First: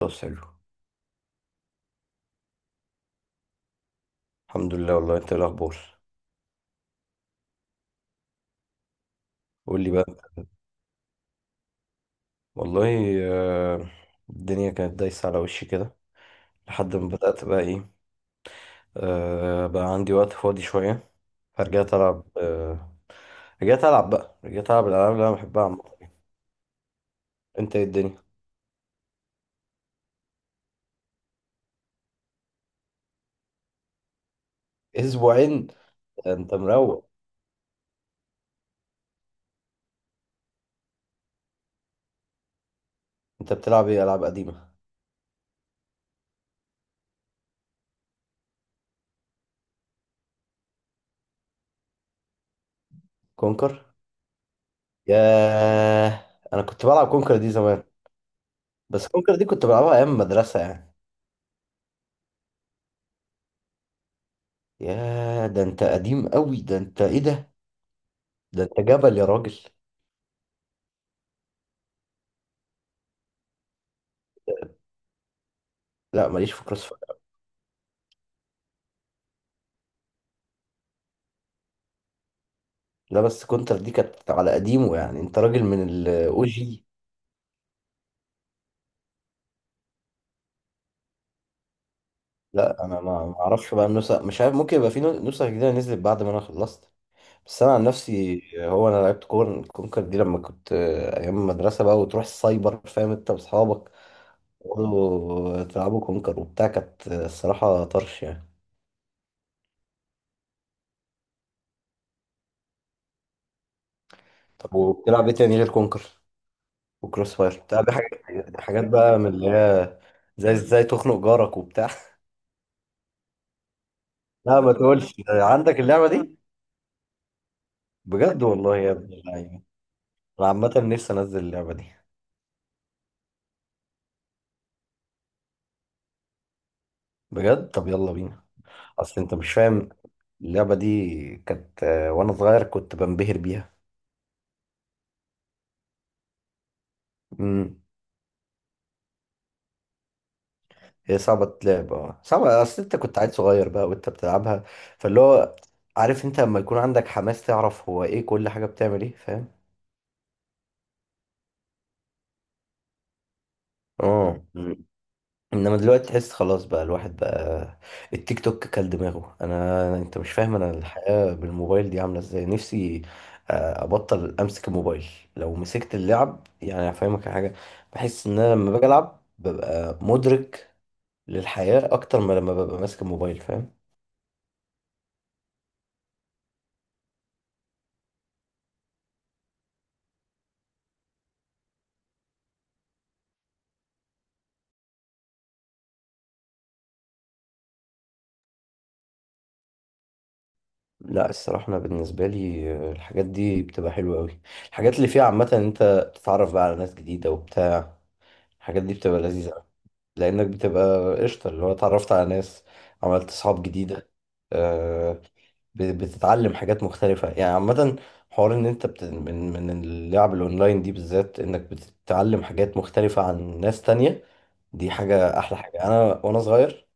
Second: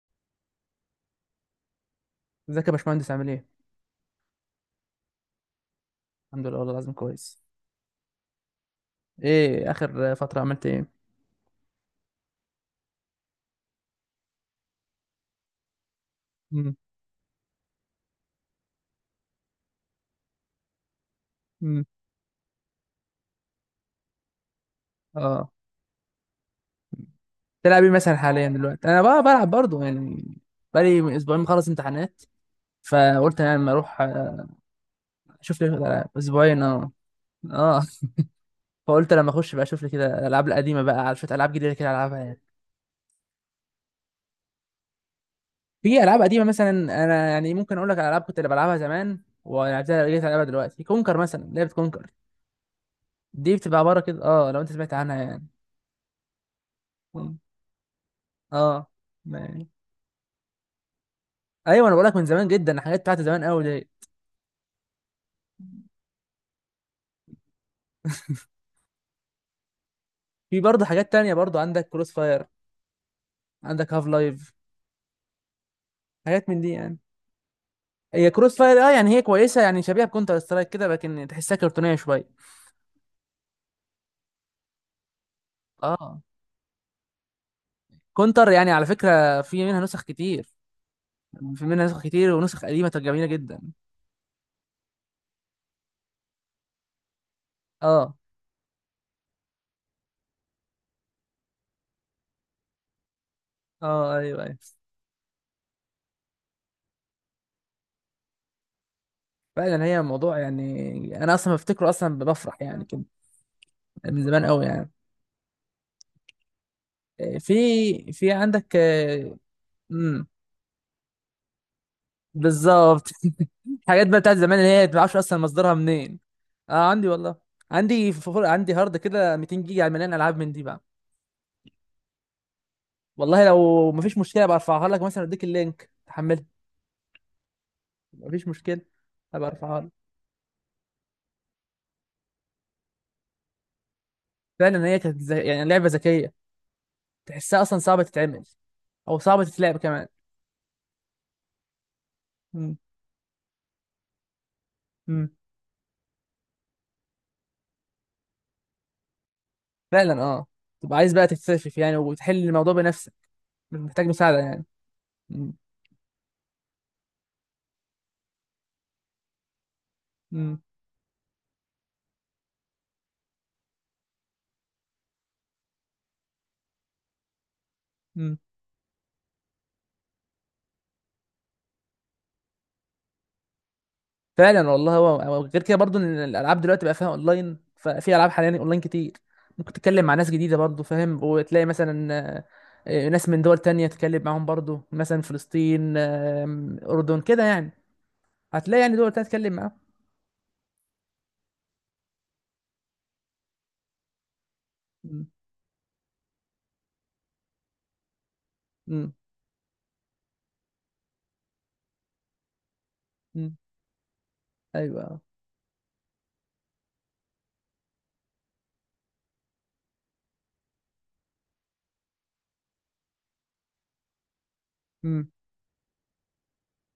خلاص حلو. ازيك يا باشمهندس، عامل ايه؟ الحمد لله، والله انت ايه الاخبار؟ الحمد لله، والله العظيم كويس. ايه قول لي بقى. اخر فترة، عملت ايه؟ والله. آه، الدنيا كانت دايسه على وشي كده. امم لحد ما بدات بقى ايه، بقى عندي وقت فاضي شويه. امم فرجعت العب، رجعت العب الالعاب اللي انا اه. بحبها عامه. انت تلعب ايه ايه مثلا الدنيا؟ حاليا دلوقتي؟ انا بقى بلعب برضه يعني، بقالي اسبوعين مخلص امتحانات. فقلت يعني لما اروح اشوف اسبوعين؟ لي العاب انت اسبوعين، اه. مروق. اه، فقلت لما اخش بقى اشوف لي كده الالعاب القديمة بقى، على شوية العاب جديدة كده العبها يعني. انت بتلعب ايه؟ العاب قديمه؟ في العاب قديمة مثلا، انا يعني ممكن اقول لك على العاب كنت اللي بلعبها زمان ولعبتها، رجعت العبها دلوقتي. كونكر مثلا، لعبة كونكر دي بتبقى كونكر؟ عبارة كده، اه، لو انت سمعت عنها يعني. ياه، انا كنت بلعب كونكر دي زمان. اه، بس كونكر دي ما- كنت بلعبها ايام مدرسه يعني. ايوه، انا بقولك من زمان جدا، الحاجات بتاعت زمان قوي دي. ياه، ده انت قديم قوي، ده انت ايه ده؟ ده انت جبل يا راجل. في برضه حاجات تانية، برضه عندك كروس فاير، عندك هاف لايف، لا، حاجات ماليش من في دي كروس يعني. فاير. هي كروس فاير، اه يعني هي كويسه يعني، شبيهه بكونتر سترايك كده، لكن تحسها كرتونيه شويه. لا، بس كونتر دي كانت على قديمه يعني، انت راجل من اه. الاو جي. كونتر يعني على فكره في منها نسخ كتير، في منها نسخ كتير ونسخ لا، قديمه انا ما جميله ما جدا. اعرفش بقى النسخ، مش عارف، ممكن يبقى في نسخ جديده نزلت بعد ما انا خلصت. بس انا عن اه. نفسي، هو انا لعبت كونكر دي لما كنت ايام المدرسه بقى، وتروح السايبر فاهم انت واصحابك، اه، ايوه، ايوه. تقعدوا تلعبوا كونكر وبتاع. كانت الصراحه طرش يعني. فعلا هي موضوع، يعني انا اصلا بفتكره، اصلا بفرح يعني كده، من زمان قوي طب يعني. وبتلعب ايه تاني غير كونكر وكروس فاير؟ بتلعب في حاجات عندك. حاجات بقى من اللي هي امم. زي ازاي تخنق جارك وبتاع؟ بالظبط. الحاجات بقى بتاعت زمان، لا اللي ما هي ما تقولش تعرفش اصلا مصدرها عندك اللعبه منين. دي! اه، عندي والله. عندي بجد فخور، عندي والله يا هارد ابن كده 200 اللعيبة! جيجا مليان العاب انا من دي عامة بقى. نفسي انزل اللعبة دي. والله لو مفيش مشكله برفعها لك، مثلا اديك اللينك تحملها. بجد، طب يلا بينا. مفيش مشكله، اصل انت هبقى مش ارفعها فاهم، لك. اللعبة دي كانت وانا صغير كنت بنبهر بيها. فعلا هي كانت زي يعني لعبه ذكيه، تحسها اصلا امم. صعبه تتعمل، او صعبه تتلعب كمان. هي صعبة تلعب، اه صعبة، مم. اصل انت كنت عيل صغير بقى وانت بتلعبها. فاللي مم. هو، عارف انت لما يكون عندك حماس، تعرف هو ايه كل حاجة بتعمل ايه، فاهم؟ فعلا، اه، تبقى عايز بقى تكتشف يعني وتحل الموضوع بنفسك، مش محتاج مساعده اه. يعني. مم. انما دلوقتي تحس خلاص بقى، الواحد بقى التيك توك كل دماغه. انا، انت مش فاهم، مم. انا الحياة بالموبايل دي عاملة ازاي نفسي ابطل امسك الموبايل. لو مسكت اللعب يعني هفهمك على حاجة. بحس مم. ان انا لما باجي العب ببقى مدرك للحياة اكتر ما لما ببقى ماسك الموبايل، فاهم؟ فعلا والله، هو غير كده برضو، ان الالعاب دلوقتي بقى فيها اونلاين، ففي العاب حاليا اونلاين كتير. ممكن تتكلم مع ناس جديده برضو، فاهم، وتلاقي مثلا ناس من دول تانية تتكلم معاهم برضو، مثلا فلسطين، اردن كده يعني. هتلاقي يعني دول تانية تتكلم معاهم. لا، الصراحة أنا بالنسبة لي الحاجات دي بتبقى حلوة أوي. الحاجات اللي فيها م- عامة، إن أنت بتتعرف بقى على ناس جديدة وبتاع، الحاجات دي م- بتبقى لذيذة. لانك بتبقى قشطه، اللي هو اتعرفت على ناس، عملت م. صحاب جديده، ايوه. آه، بتتعلم حاجات مختلفه يعني عامه. حوار ان انت من اللعب الاونلاين دي بالذات، انك بتتعلم حاجات مختلفه عن ناس تانية. دي م- حاجه، احلى حاجه انا وانا صغير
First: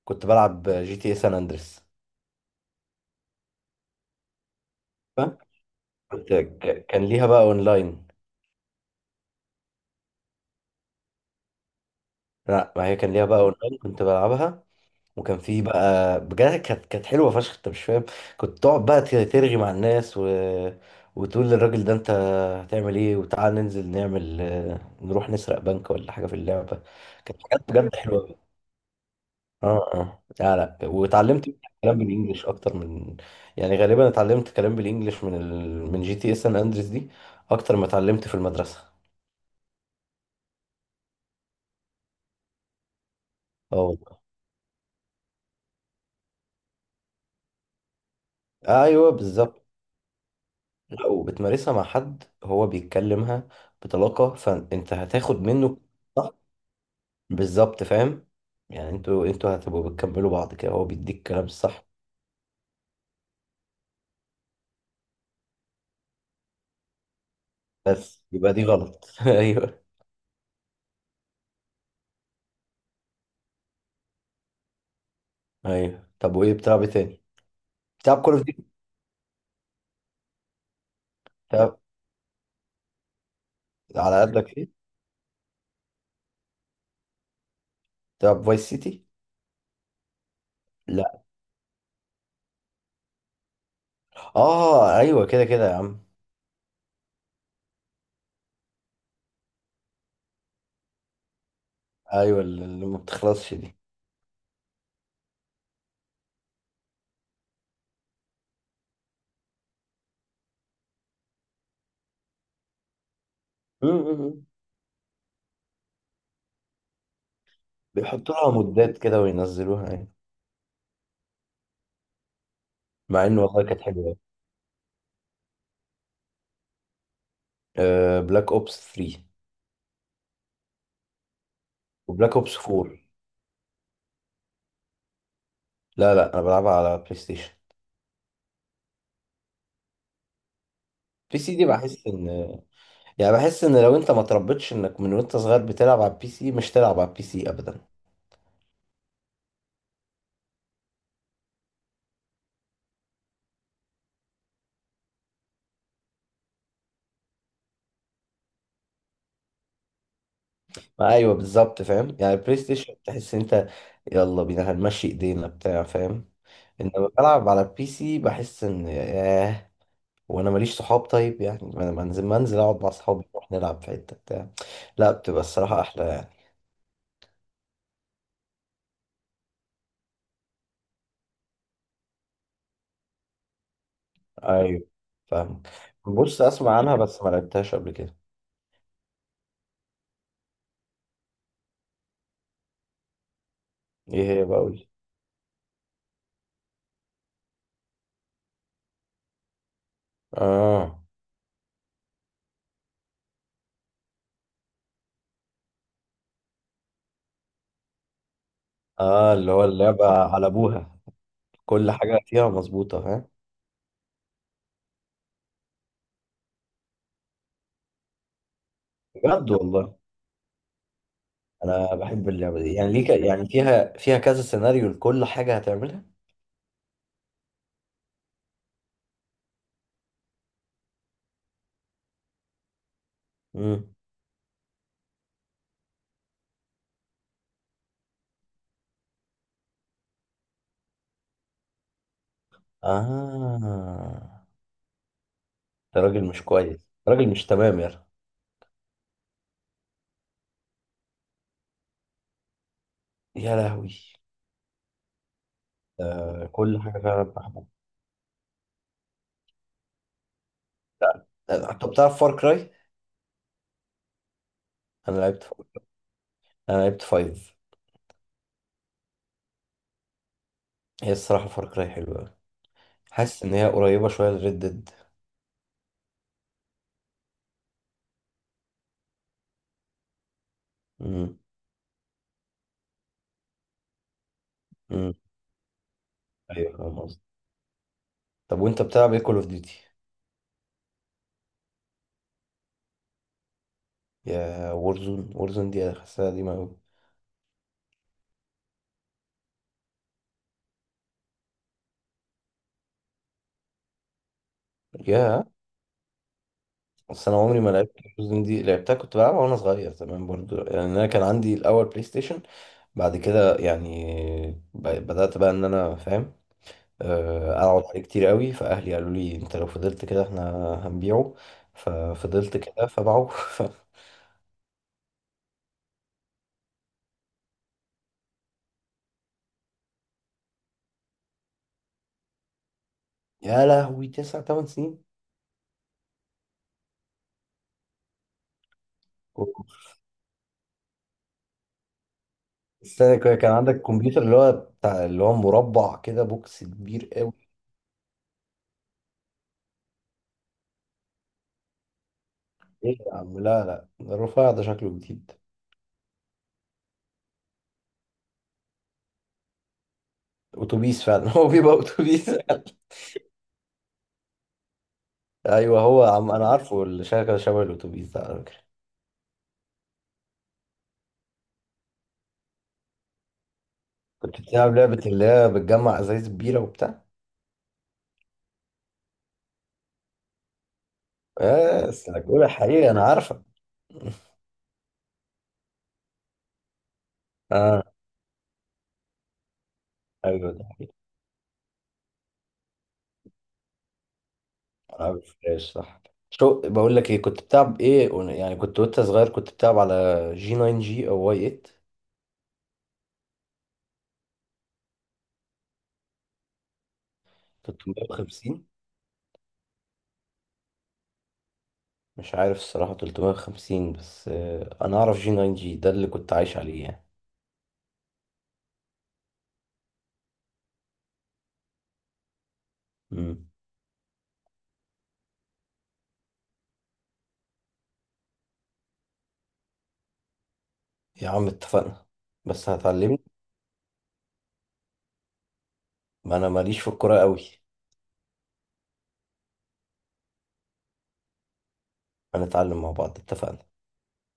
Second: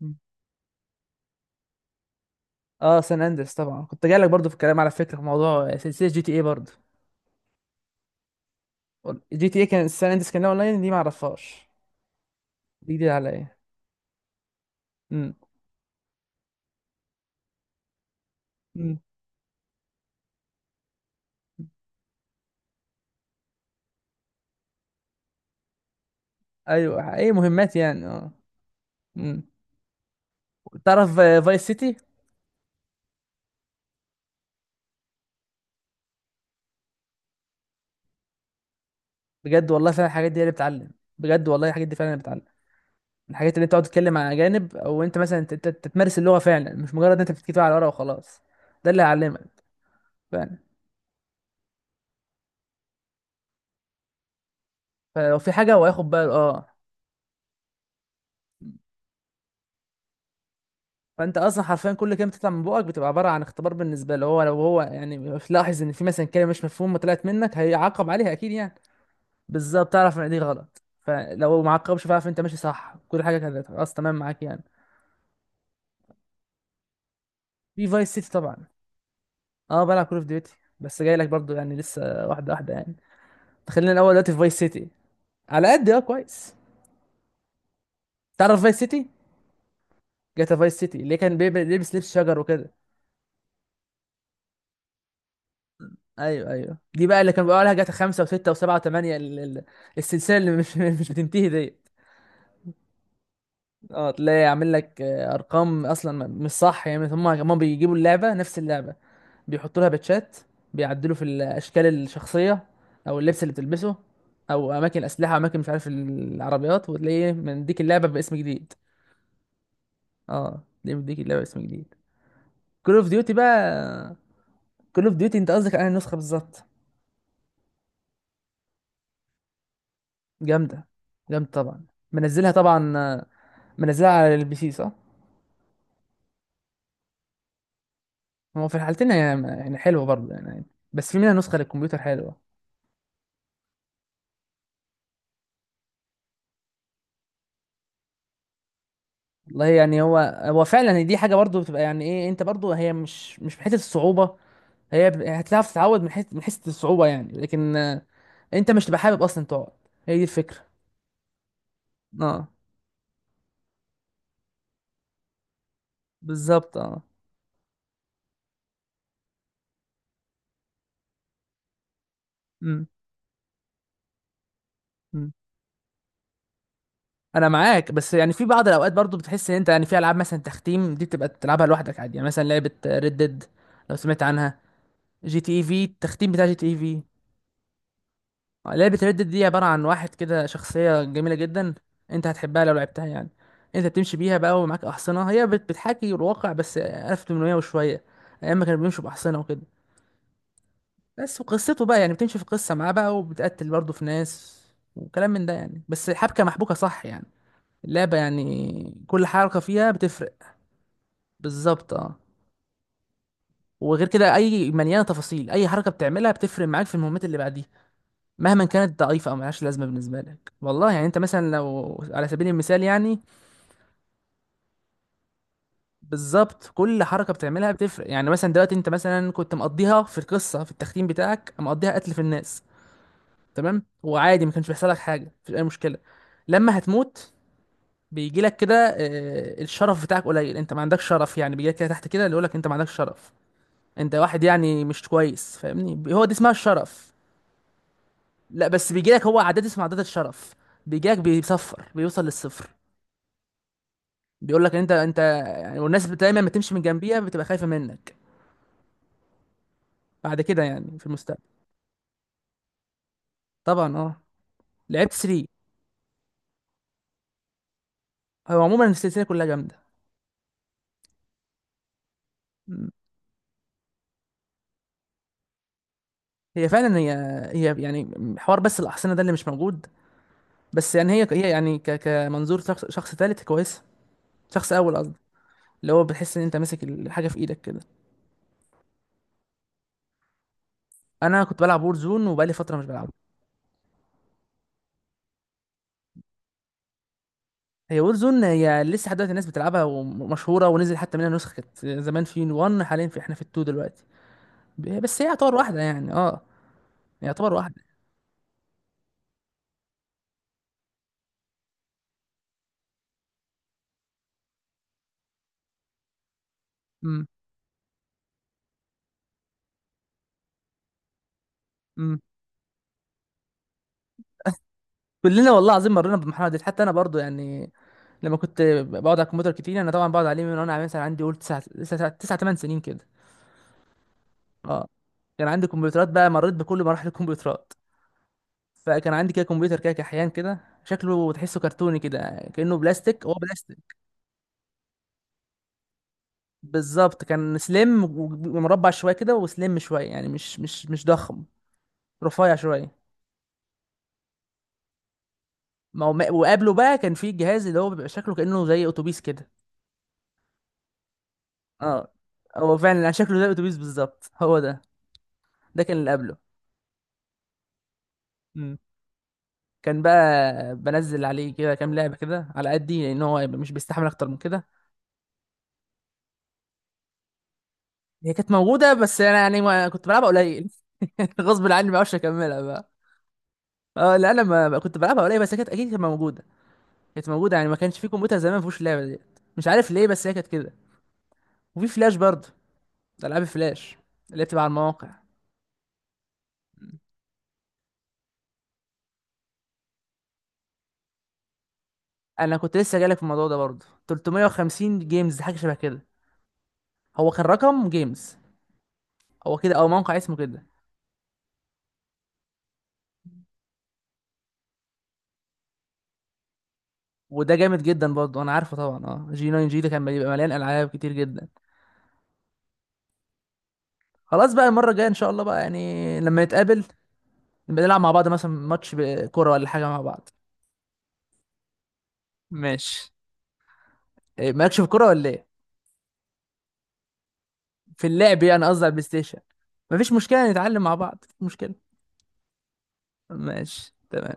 م. كنت بلعب جي تي اي سان اندريس. اه، سان اندرس طبعا، كنت جاي لك برضو في الكلام، على فكره في فاهم؟ موضوع سلسله جي تي كنت اي برضو. كان ليها بقى اونلاين. جي تي اي كان سان اندرس كان لها اونلاين؟ دي ما اعرفهاش، لا، ما دي هي جديده كان ليها بقى عليا. اونلاين كنت بلعبها. م- وكان فيه بقى، بجد كانت حلوه فشخ، انت مش فاهم. كنت تقعد م. بقى ترغي مع الناس، و... وتقول للراجل ده: انت هتعمل ايه، وتعال ننزل نعمل نروح نسرق بنك ولا حاجه في اللعبه. ايوه، اي كانت حاجات مهمات بجد يعني، حلوه اه. أوي. م. اه، اه، لا، لا، تعرف واتعلمت فايس سيتي؟ كلام بالانجلش اكتر من، يعني غالبا اتعلمت كلام بالانجلش من من جي تي اس سان اندريس دي اكتر ما اتعلمت في المدرسه. بجد والله، فعلا الحاجات دي هي اللي بتعلم. بجد والله، الحاجات دي فعلا اللي بتعلم. الحاجات اللي اه بتقعد تتكلم والله. مع اجانب، او انت مثلا تتمارس اللغه فعلا، مش مجرد إن انت بتكتبها على ورقه وخلاص. ده اللي ايوه هيعلمك، بالظبط. فعلا. لا، وبتمارسها مع حد هو بيتكلمها بطلاقة، فانت هتاخد فلو في حاجه منه. هو هياخد صح. باله، اه. بالظبط فاهم، يعني انتوا هتبقوا بتكملوا بعض كده، هو بيديك فانت الكلام اصلا الصح. حرفيا كل كلمه بتطلع من بقك بتبقى عباره عن اختبار بالنسبه له. هو لو هو يعني لاحظ ان في مثلا كلمه مش مفهومه طلعت منك، هيعاقب بس عليها اكيد يبقى دي يعني. غلط. ايوه، بالظبط، تعرف ان دي غلط، فلو ما عاقبش فاعرف انت ماشي صح، كل حاجه كانت خلاص تمام معاك يعني. ايوه. طب وايه بتلعب إيه تاني؟ في فايس بتلعب سيتي كول اوف طبعا. ديوتي؟ اه، بلعب كول اوف ديوتي، بس جاي لك برضو يعني، بتلعب لسه واحده واحده يعني. خلينا الاول على دلوقتي في فايس قدك ايه؟ سيتي. على قد، اه، كويس. بتلعب تعرف فايس فايس سيتي؟ سيتي؟ جاتا فايس سيتي اللي لا. كان بيلبس لبس شجر وكده. اه ايوه، كده كده يا عم. ايوه، ايوه، دي بقى اللي كان بيقولها جاتا خمسة وستة وسبعة وثمانية، السلسله اللي مش مش بتنتهي ديت. ايوه، اللي ما بتخلصش دي. اه، تلاقي عامل لك ارقام اصلا مش صح يعني، هم بيجيبوا اللعبه نفس اللعبه، بيحطوا لها باتشات، بيعدلوا في الاشكال الشخصيه، او اللبس اللي م- بتلبسه، م- م. او اماكن اسلحه، اماكن مش عارف العربيات، وتلاقيه من ديك اللعبه بيحطوا باسم لها جديد. مودات كده وينزلوها يعني. اه، دي من ديك اللعبه باسم جديد، كول اوف مع ديوتي ان والله كانت بقى. حلوه. كول اوف ديوتي، انت قصدك على النسخه بالظبط؟ بلاك اوبس 3 جامده، جامده طبعا. وبلاك منزلها اوبس طبعا، 4. منزلها على البي سي صح؟ لا، لا، انا بلعبها على بلاي ستيشن. هو في الحالتين، يعني حلوه برضه يعني، بس في منها بي سي نسخه دي للكمبيوتر بحس ان، حلوه. يعني بحس ان لو انت ما تربيتش انك من وانت صغير بتلعب على البي سي، مش تلعب على البي سي ابدا. والله يعني هو فعلا دي حاجه برضه بتبقى يعني ايه، انت برضه هي مش في حته الصعوبه. هي هتعرف تتعود من حيث الصعوبة يعني، لكن انت مش تبقى حابب اصلا تقعد، هي دي الفكرة. ما ايوه بالظبط فاهم، يعني اه، البلاي ستيشن تحس ان انت يلا بينا هنمشي ايدينا بتاع، فاهم؟ بالظبط، اه. انما بلعب على البي سي بحس ان ياه، وانا ماليش صحاب طيب يعني، ما انا منزل اقعد امم. مع صحابي نروح نلعب في حته بتاع. لا، أمم. بتبقى الصراحه احلى يعني. انا معاك، بس يعني في بعض الاوقات برضو بتحس ان انت يعني، في العاب مثلا تختيم دي بتبقى تلعبها لوحدك عادي يعني، مثلا لعبة ريد ديد، لو سمعت عنها. ايوه جي تي اي فاهمك. في، التختيم بص، بتاع جي تي اي اسمع عنها في. بس ما لعبتهاش قبل كده. لعبة ريد ديد دي عبارة عن واحد كده، شخصية جميلة جدا، انت هتحبها لو لعبتها يعني. انت بتمشي ايه بيها هي بقى ومعاك بقول؟ احصنة، هي بتحاكي الواقع بس 1800 وشوية، ايام ما كانوا بيمشوا باحصنة وكده. اه، بس وقصته بقى يعني بتمشي في قصة معاه بقى، وبتقتل برضه في ناس وكلام من ده يعني، بس حبكة محبوكة صح يعني، اللعبة يعني كل اه، اللي حركة هو فيها اللعبة على بتفرق. ابوها. كل بالظبط، اه. حاجة فيها مظبوطة، فاهم؟ وغير كده اي مليانة تفاصيل، اي حركة بتعملها بتفرق معاك في المهمات اللي بعديها، مهما كانت ضعيفة او بجد ملهاش لازمة والله. بالنسبة لك، والله يعني. انت مثلا انا لو على بحب سبيل اللعبة دي المثال يعني ليك، يعني، يعني فيها كذا سيناريو لكل حاجة هتعملها. بالظبط، كل حركة بتعملها بتفرق يعني. مثلا دلوقتي انت مثلا كنت مقضيها في القصة، في التختيم بتاعك مقضيها قتل في الناس، تمام، امم. وعادي ما كانش بيحصل لك حاجه، مفيش اي مشكله. لما هتموت، بيجي لك كده الشرف بتاعك قليل، انت ما عندكش شرف يعني، بيجي لك كده تحت كده اللي يقول لك انت ما عندكش شرف، انت واحد اه. يعني مش كويس، فاهمني، ده هو راجل دي مش اسمها كويس، الشرف. راجل مش تمام يا رجل. لا، بس بيجي لك هو عادات اسمها عادات الشرف، بيجي لك بيصفر، بيوصل للصفر. يا لهوي. بيقول لك انت يعني، والناس دايما آه، ما تمشي كل من حاجة جنبيها فعلا بتبقى خايفه بحبها. منك، بعد كده يعني في المستقبل. طب بتعرف فار كراي؟ طبعا، اه، لعبت انا لعبت 3. فار. انا لعبت فايف. هو عموما السلسله كلها جامده. هي الصراحة فار كراي حلوة أوي. مم. حاسس ان هي قريبة شوية لريد ديد. هي فعلا هي، هي يعني حوار، بس الاحصنه ده اللي مش موجود. بس يعني هي امم. هي يعني كمنظور شخص تالت كويس. شخص اول امم. قصدي، اللي هو بتحس ان انت ايوه ماسك فاهم قصدي. الحاجه في ايدك كده. طب وانت بتلعب ايه كول اوف ديوتي؟ انا كنت بلعب وور زون، وبقالي فتره مش بلعبها. يا وورزون! وورزون دي انا حاسسها قديمة أوي. هي وور زون هي لسه لحد دلوقتي الناس بتلعبها ومشهوره، ونزل حتى منها نسخه، كانت زمان في 1، حاليا في احنا في 2 دلوقتي. بس هي يا، يعتبر واحده يعني، اه، بس انا يعتبر عمري ما واحده. لعبت وورزون دي، لعبتها كنت بلعبها وانا صغير زمان برضو يعني. انا كان عندي الاول بلاي ستيشن، بعد كده يعني بدأت بقى ان انا فاهم، امم. اقعد عليه كتير قوي، فاهلي قالوا لي انت لو فضلت كده احنا هنبيعه. امم. ففضلت كده فباعوه. كلنا والله العظيم مرينا بالمرحله دي، حتى انا برضو يعني، لما كنت بقعد على الكمبيوتر كتير. انا طبعا بقعد عليه من وانا مثلا عندي قول 9، 9 8 سنين كده. يا لهوي، تسع تمن اه، سنين؟ كان عندي كمبيوترات بقى، مريت بكل مراحل الكمبيوترات. فكان عندي كده كمبيوتر كده كحيان كده، شكله تحسه كرتوني كده، كأنه استنى بلاستيك، كده، هو كان عندك بلاستيك. كمبيوتر اللي هو بتاع اللي هو مربع كده، بوكس كبير بالظبط، قوي؟ كان سليم ومربع شويه كده، وسليم شويه يعني، مش ضخم، رفيع ايه شويه. يا عم! لا، لا، الرفيع ده شكله جديد. ما هو، وقبله بقى كان في جهاز اللي هو بيبقى شكله كأنه زي اتوبيس كده. اتوبيس فعلا! هو بيبقى اه، اتوبيس فعلا. هو فعلا يعني شكله زي اتوبيس بالظبط، هو ده. ايوه، ده كان هو اللي عم قبله. انا عارفه اللي شغال شبه الاتوبيس ده على فكره. مم. كان بقى بنزل عليه كده كام لعبه كده على قدي، لان هو مش بيستحمل اكتر من كنت كده. بتلعب لعبه اللي هي بتجمع ازايز بيره وبتاع؟ هي كانت موجودة، بس أنا يعني ما كنت بلعبها قليل. غصب عني، ما بس بعرفش بقول أكملها بقى. الحقيقه انا عارفه. اه لا، أنا ما كنت بلعبها قليل، بس هي كانت أكيد كانت موجودة. كانت موجودة يعني، ما اه كانش في كمبيوتر زمان ما فيهوش اللعبة دي. مش عارف ليه، بس هي كانت ايوه، ده كده. حقيقي. وفي فلاش برضه، ألعاب فلاش، اللي بتبقى على المواقع. العاب الفلاش، صح. شو بقول لك ايه، كنت بتلعب ايه يعني كنت وانت صغير كنت بتلعب على جي 9 جي او واي أنا كنت لسه جايلك في الموضوع ده برضه، 350 جيمز حاجة شبه كده. هو كان رقم 8، جيمز، 350؟ هو كده، أو موقع اسمه كده. مش عارف الصراحه 350، بس انا اعرف جي 9 جي ده اللي كنت عايش عليه يعني. وده جامد جدا برضه، أنا عارفه طبعا، اه، جي 9 جي ده كان بيبقى مليان ألعاب كتير جدا. امم. خلاص بقى، المرة الجاية إن شاء الله بقى يعني لما نتقابل، بنلعب مع بعض مثلا ماتش كوره ولا حاجه مع بعض. يا عم اتفقنا، بس ماشي. هتعلمني. إيه، مالكش في الكوره ولا ايه؟ ما انا ماليش في الكوره قوي. في اللعب يعني، قصدي على البلاي ستيشن. مفيش مشكله، نتعلم مع بعض، مفيش مشكله. هنتعلم مع بعض اتفقنا. ماشي، تمام.